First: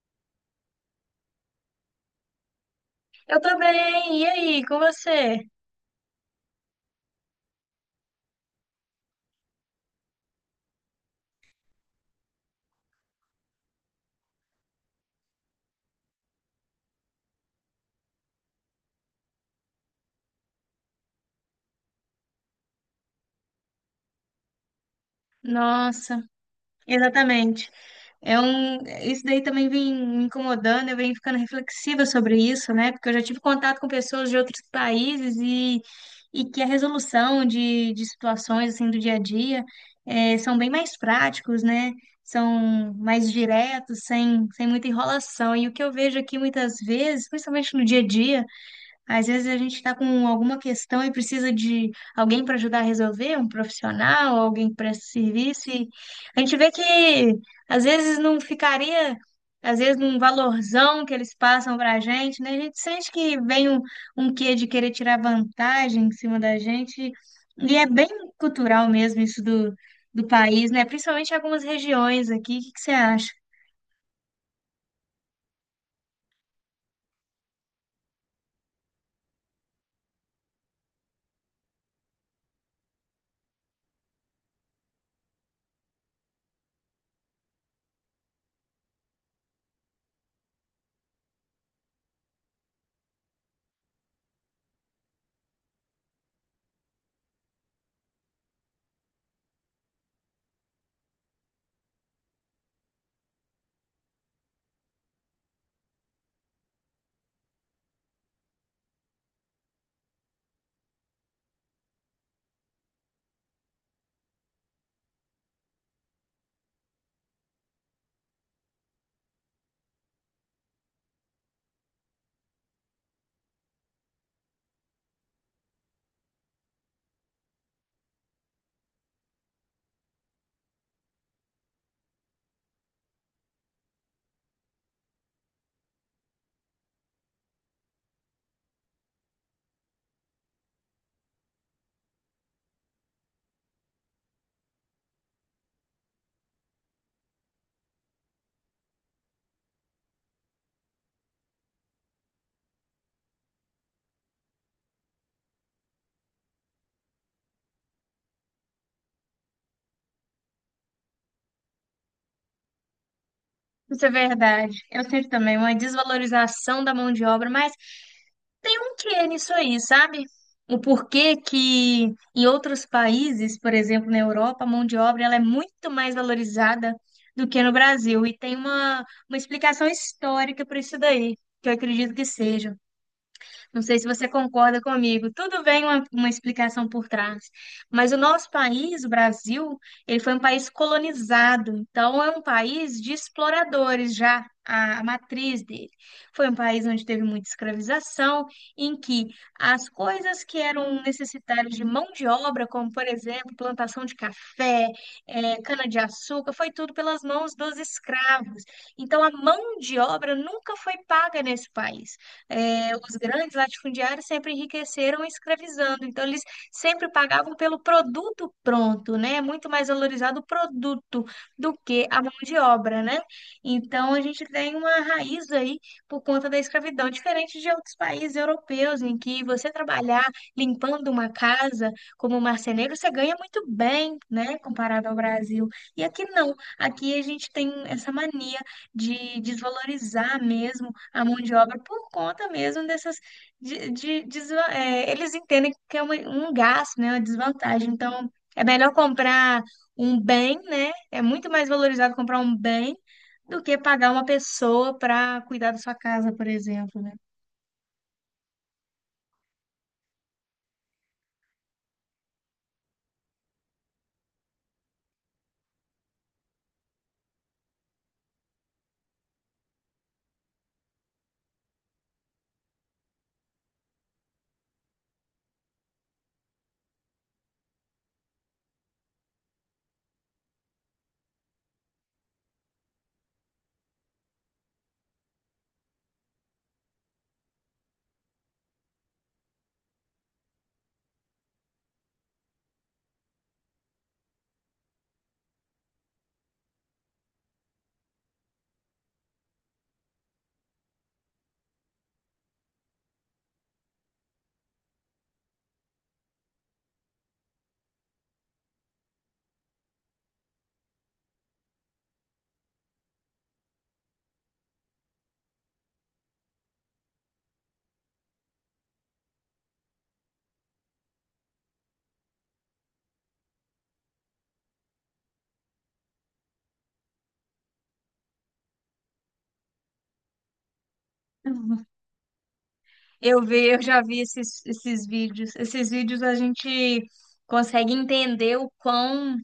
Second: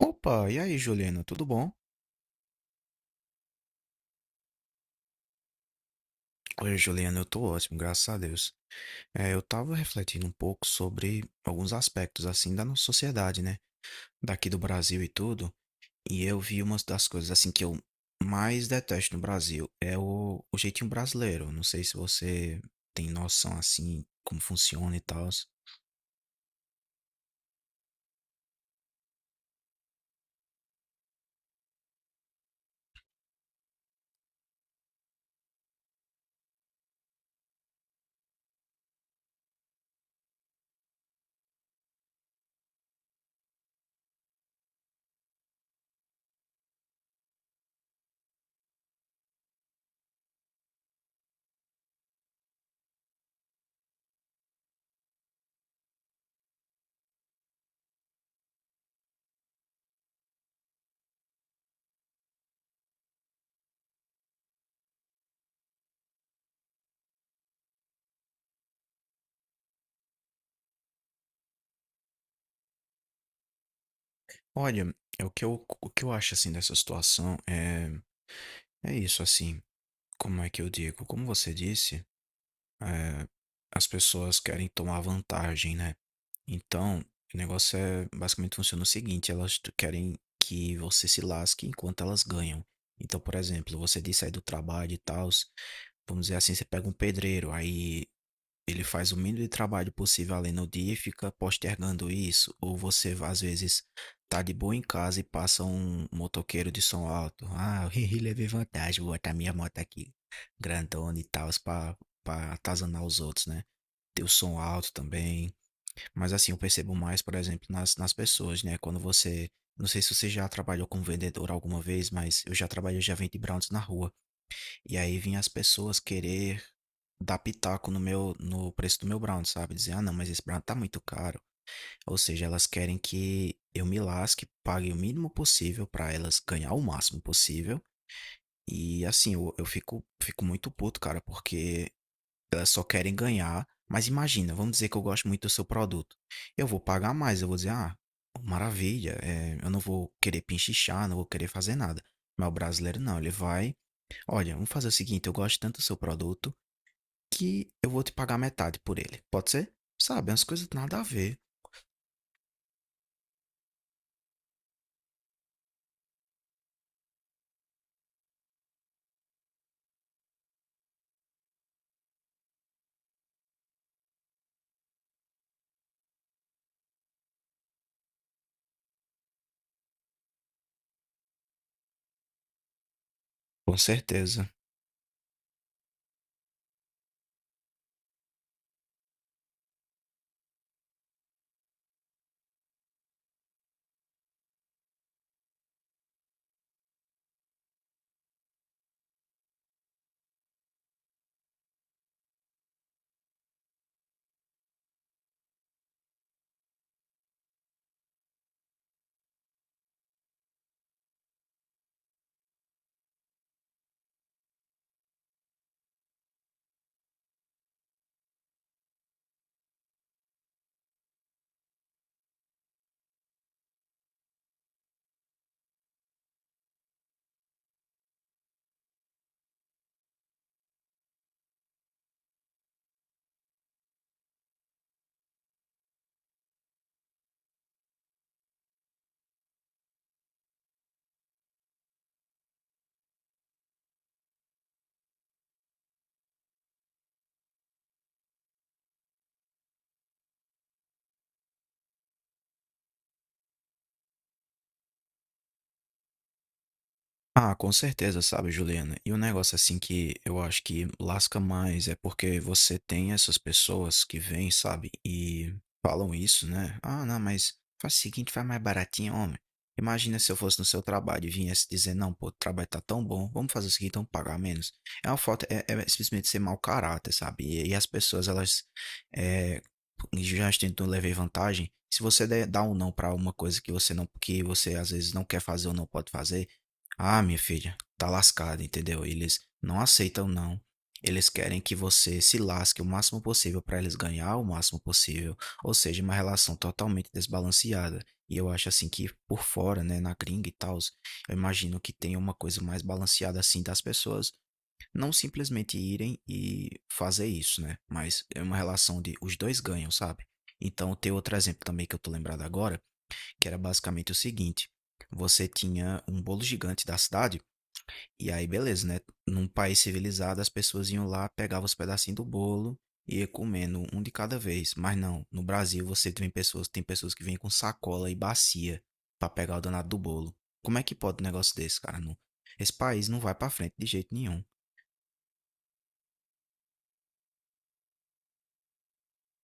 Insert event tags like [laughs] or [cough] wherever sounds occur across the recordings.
Opa, e aí, Juliana, tudo bom? Eu tô bem. E aí, com você? Oi, Juliana, eu tô ótimo, graças a Deus. É, eu tava refletindo um pouco sobre alguns aspectos, assim, da nossa sociedade, né? Daqui do Brasil e tudo. E eu vi uma das coisas, assim, que eu mais detesto no Brasil é o jeitinho brasileiro. Não sei se você tem noção, assim, como funciona e tal. Nossa, exatamente. É um, isso daí também vem me incomodando, eu venho ficando reflexiva sobre isso, né? Porque eu já tive contato com pessoas de outros países e que a resolução de situações assim do dia a dia são bem mais práticos, né? São mais diretos, sem muita enrolação. E o que eu vejo aqui muitas vezes, principalmente no dia a dia, às vezes a gente está com alguma questão e precisa de alguém para ajudar a resolver, um profissional, alguém que presta serviço. E a gente vê que às vezes não ficaria, às vezes, num valorzão que eles passam para a gente, né? A gente sente que vem um quê de querer tirar vantagem em cima da gente. E é bem cultural mesmo isso do país, né? Principalmente em algumas regiões aqui. O que que você acha? Olha, é o que eu acho, assim, dessa situação é, é isso, assim. Como é que eu digo? Como você disse. é, As pessoas querem tomar vantagem, né? Então, o negócio é basicamente funciona o seguinte: querem que você se lasque enquanto elas ganham. Então, por exemplo, você disse aí do trabalho e tal, vamos dizer assim, você pega um pedreiro, aí ele faz o mínimo de trabalho possível ali no dia e fica postergando isso, ou você às vezes tá de boa em casa e passa um motoqueiro de som alto. Ah, [laughs] eu levei vantagem, vou botar minha moto aqui, grandona e tal, pra atazanar os outros, né? Ter o som alto também. Mas assim, eu percebo mais, por exemplo, nas pessoas, né? Quando você. Não sei se você já trabalhou como vendedor alguma vez, mas eu já trabalhei, eu já vendi brownies na rua. E aí vinha as pessoas querer dar pitaco no meu, no preço do meu brownie, sabe? Dizer, ah, não, mas esse brownie tá muito caro. Ou seja, elas querem que eu me lasque, pague o mínimo possível pra elas ganhar o máximo possível. E assim, eu fico, fico muito puto, cara, porque elas só querem ganhar. Mas imagina, vamos dizer que eu gosto muito do seu produto. Eu vou pagar mais, eu vou dizer, ah, maravilha, é, eu não vou querer pinchichar, não vou querer fazer nada. Mas o brasileiro não, ele vai, olha, vamos fazer o seguinte, eu gosto tanto do seu produto que eu vou te pagar metade por ele. Pode ser? Sabe, umas coisas nada a ver. Isso é verdade. Eu sinto também uma desvalorização da mão de obra, mas tem um quê nisso aí, sabe? O porquê que em outros países, por exemplo, na Europa, a mão de obra ela é muito mais valorizada do que no Brasil. E tem uma explicação histórica para isso daí, que eu acredito que seja. Com Não sei se você certeza. concorda comigo. Tudo bem uma explicação por trás, mas o nosso país, o Brasil, ele foi um país colonizado, então é um país de exploradores já, a matriz dele. Foi um país onde teve muita escravização, em que as coisas que eram necessitárias de mão de obra, como por exemplo, plantação de café, cana-de-açúcar, foi tudo pelas mãos dos escravos. Então a mão de obra nunca foi paga nesse país, os grandes latifundiários sempre enriqueceram escravizando. Então, eles sempre pagavam pelo produto pronto, né? É muito mais valorizado o produto do que a mão de obra, né? Então, a gente tem uma raiz aí por conta da escravidão, diferente de outros países europeus, em que você trabalhar limpando uma casa como marceneiro, você ganha muito bem, né? Comparado ao Brasil. E aqui não. Aqui a gente tem essa mania de desvalorizar mesmo a mão de obra por conta mesmo dessas é, eles entendem que é uma- um gasto, né, uma desvantagem. Então, é melhor comprar um bem, né? É muito mais valorizado comprar um bem do que pagar uma pessoa para cuidar da sua casa, por exemplo, né? Ah, com certeza, sabe, Juliana? E um negócio assim que eu acho que lasca mais é porque você tem essas pessoas que vêm, sabe, e falam isso, né? Ah, não, mas faz o seguinte, faz mais baratinho, homem. Imagina se eu fosse no seu trabalho e viesse dizer, não, pô, o trabalho tá tão bom, vamos fazer o seguinte, vamos pagar menos. É uma falta, é simplesmente ser mau caráter, sabe? E as pessoas, elas é, já tentam levar vantagem. Se você der, dá um não pra uma coisa que você não, que você às vezes não quer fazer ou não pode fazer, ah, minha filha, tá lascada, entendeu? Eles não aceitam não. Eles querem que você se lasque o máximo possível para eles ganhar o máximo possível, ou seja, uma relação totalmente desbalanceada. E eu acho assim que por fora, né, na gringa e tal, eu imagino que tenha uma coisa mais balanceada assim das pessoas não simplesmente irem e fazer isso, né? Mas é uma relação de os dois ganham, sabe? Então tem outro exemplo também que eu tô lembrado agora, que era basicamente o seguinte: você tinha um bolo gigante da cidade e aí, beleza, né? Num país civilizado, as pessoas iam lá, pegavam os pedacinhos do bolo e ia comendo um de cada vez. Mas não, no Brasil você tem pessoas que vêm com sacola e bacia pra pegar o danado do bolo. Como é que pode um negócio desse, Uhum. cara? Não, esse país não vai pra frente Eu de já jeito vi nenhum. Esses vídeos. Esses vídeos a gente consegue entender o quão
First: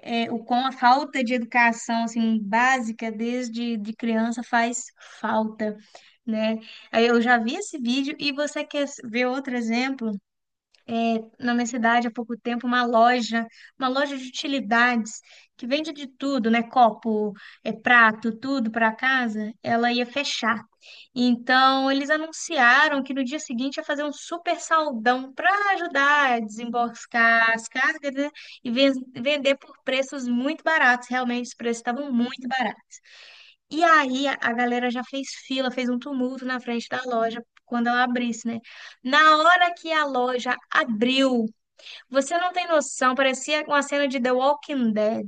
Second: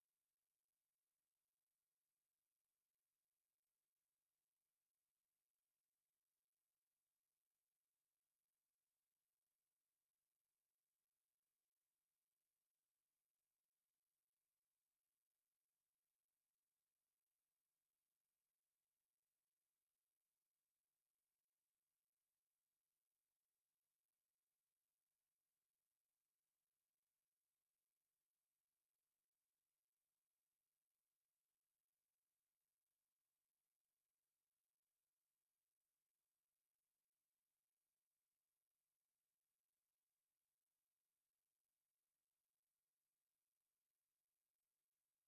o quão a falta de educação assim básica desde de criança faz falta, né? Aí eu já vi esse vídeo e você quer ver outro exemplo? Na minha cidade há pouco tempo uma loja de utilidades que vende de tudo, né? Copo, é, prato, tudo para casa. Ela ia fechar. Então eles anunciaram que no dia seguinte ia fazer um super saldão para ajudar a desembarcar as cargas, né? E vender por preços muito baratos. Realmente os preços estavam muito baratos. E aí a galera já fez fila, fez um tumulto na frente da loja quando ela abrisse, né? Na hora que a loja abriu, você não tem noção, parecia uma cena de The Walking Dead.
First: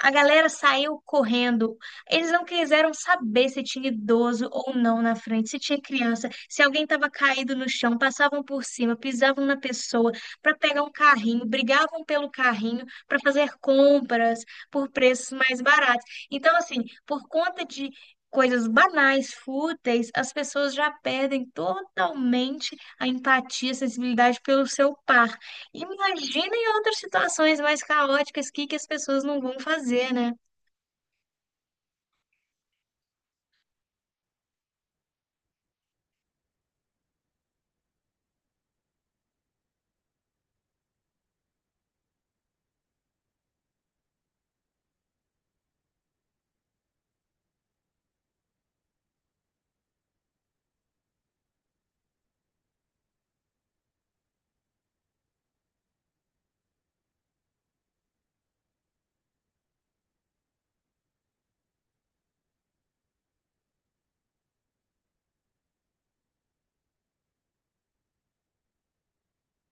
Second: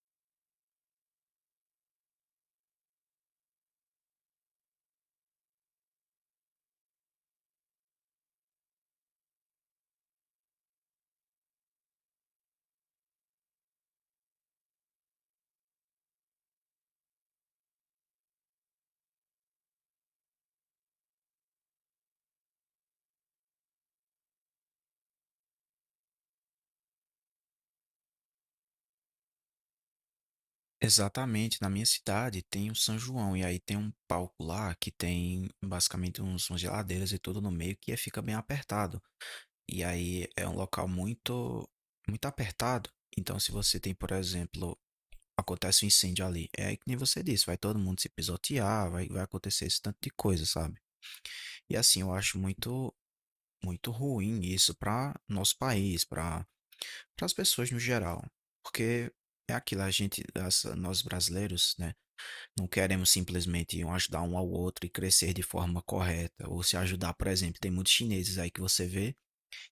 A galera saiu correndo. Eles não quiseram saber se tinha idoso ou não na frente, se tinha criança, se alguém estava caído no chão, passavam por cima, pisavam na pessoa para pegar um carrinho, brigavam pelo carrinho para fazer compras por preços mais baratos. Então, assim, por conta de coisas banais, fúteis, as pessoas já perdem totalmente a empatia, a sensibilidade pelo seu par. Imagina em outras situações mais caóticas, o que que as pessoas não vão fazer, né? Exatamente, na minha cidade tem o São João e aí tem um palco lá que tem basicamente uns, umas geladeiras e tudo no meio que fica bem apertado. E aí é um local muito, muito apertado. Então, se você tem, por exemplo, acontece um incêndio ali, é que nem você disse, vai todo mundo se pisotear, vai acontecer esse tanto de coisa, sabe? E assim, eu acho muito, muito ruim isso para nosso país, para as pessoas no geral. Porque é aquilo, a gente, as- nós brasileiros, né, não queremos simplesmente um ajudar um ao outro e crescer de forma correta, ou se ajudar, por exemplo, tem muitos chineses aí que você vê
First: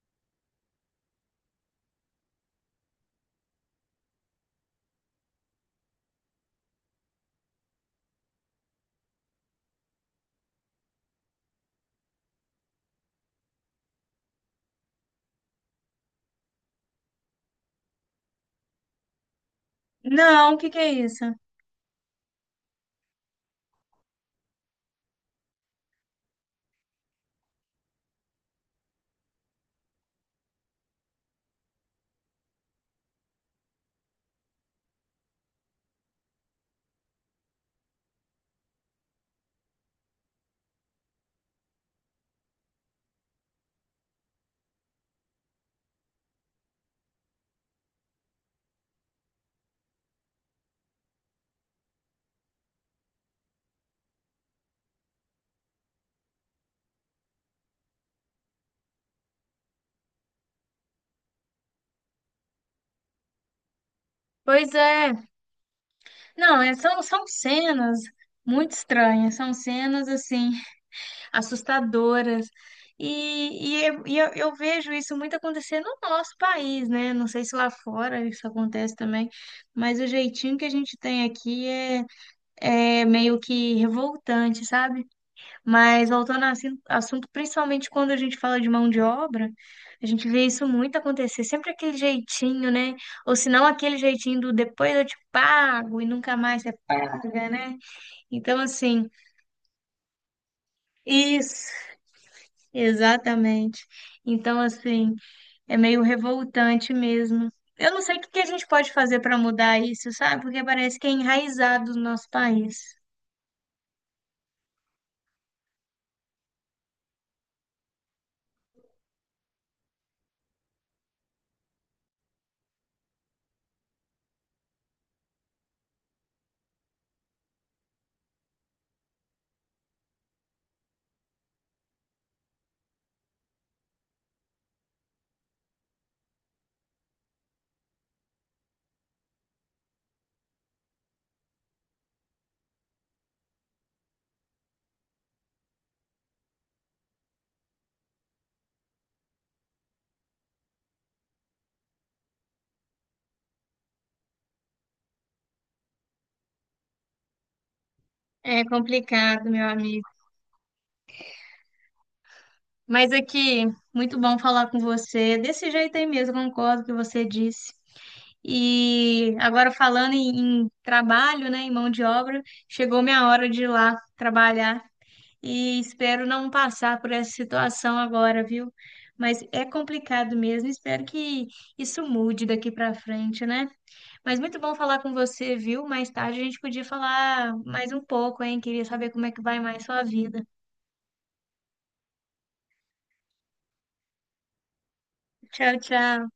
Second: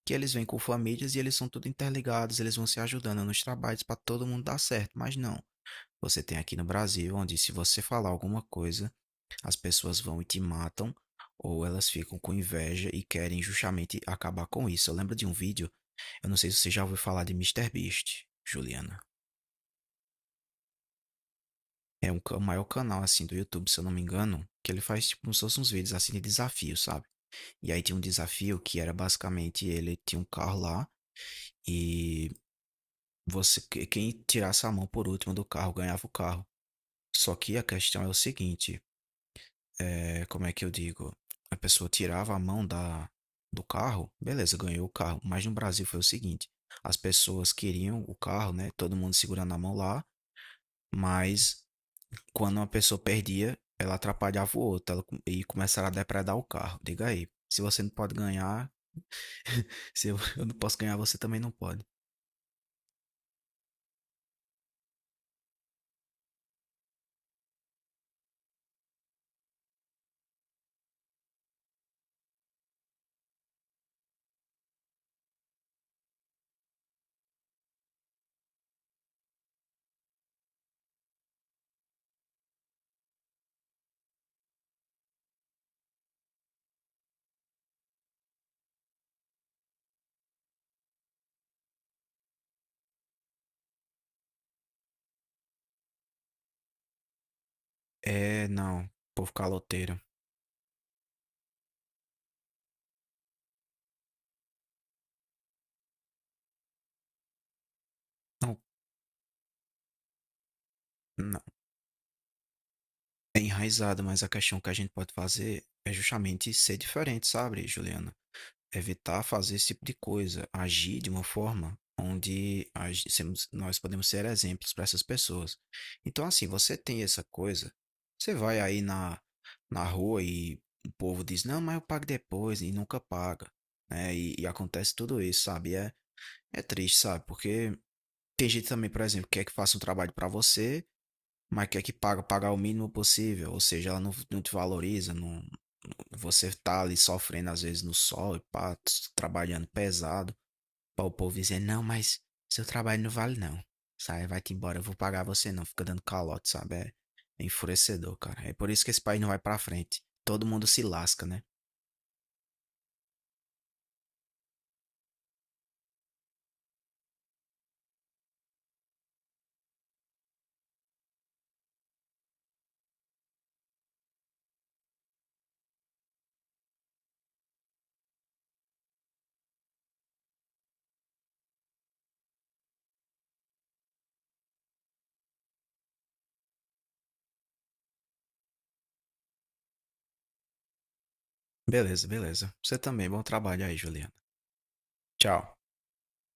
que eles vêm com famílias e eles são tudo interligados, eles vão se ajudando nos trabalhos para todo mundo dar certo, mas não. Você tem aqui no Brasil, onde se você falar alguma coisa, as pessoas vão e te matam, ou elas ficam com inveja e querem justamente acabar com isso. Eu lembro de um vídeo, eu não sei se você já ouviu falar de MrBeast, Juliana. Não, o que que é isso? É um, o maior canal assim do YouTube, se eu não me engano, que ele faz tipo como se fossem uns vídeos assim de desafio, sabe? E aí tinha um desafio que era basicamente ele tinha um carro lá e você, quem tirasse a mão por último do carro ganhava o carro. Só que a questão é o seguinte, é, como é que eu digo? A pessoa tirava a mão da, do carro, beleza, ganhou o carro. Mas no Brasil foi o seguinte, as pessoas queriam o carro, né? Todo mundo segurando a mão lá, mas quando uma pessoa perdia, ela atrapalhava o outro, e começaram a depredar o carro. Diga aí, se você não pode ganhar, [laughs] se eu, eu não posso ganhar, você também não pode. Pois é. Não, são, são cenas muito estranhas, são cenas, assim, assustadoras. E eu vejo isso muito acontecer no nosso país, né? Não sei se lá fora isso acontece também, mas o jeitinho que a gente tem aqui é meio que revoltante, sabe? Mas voltando ao assunto, principalmente quando a gente fala de mão de obra, a gente vê isso muito acontecer, sempre aquele jeitinho, né? Ou se não aquele jeitinho do depois eu te pago e nunca mais você paga, né? É, Então, não, assim, povo caloteiro. isso, exatamente. Então, assim, é meio revoltante mesmo. Eu não sei o que que a gente pode fazer para mudar isso, sabe? Porque parece que é Não, enraizado no nosso país. é enraizado, mas a questão que a gente pode fazer é justamente ser diferente, sabe, Juliana? Evitar fazer esse tipo de coisa, agir de uma forma onde nós podemos ser exemplos para essas pessoas. Então, assim, você tem essa coisa, você vai aí na rua e o povo diz, não, mas eu pago depois e nunca paga, né? E acontece tudo isso, sabe? E é, é triste, sabe? Porque tem gente também, por exemplo, que quer que faça um trabalho para você mas quer que pagar o mínimo possível, ou seja, ela não te valoriza, não, você tá ali sofrendo às vezes no sol e pá, trabalhando pesado, para o povo dizer, não, mas seu trabalho não vale não, sai, vai-te embora, eu vou pagar você não, fica dando calote, sabe, é, é enfurecedor, cara, é É por isso que esse país não vai complicado, pra meu frente, amigo. todo mundo se lasca, né? Mas aqui, muito bom falar com você. Desse jeito aí mesmo, concordo com o que você disse. E agora falando em trabalho, né, em mão de obra, chegou minha hora de ir lá trabalhar e espero não passar por essa situação agora, viu? Mas é complicado mesmo, espero que isso mude daqui para frente, né? Mas muito bom falar com você, viu? Mais tarde a gente podia falar mais um pouco, hein? Queria saber como é que vai mais sua vida. Beleza, beleza, você também, bom trabalho aí, Juliana, tchau. Tchau, tchau.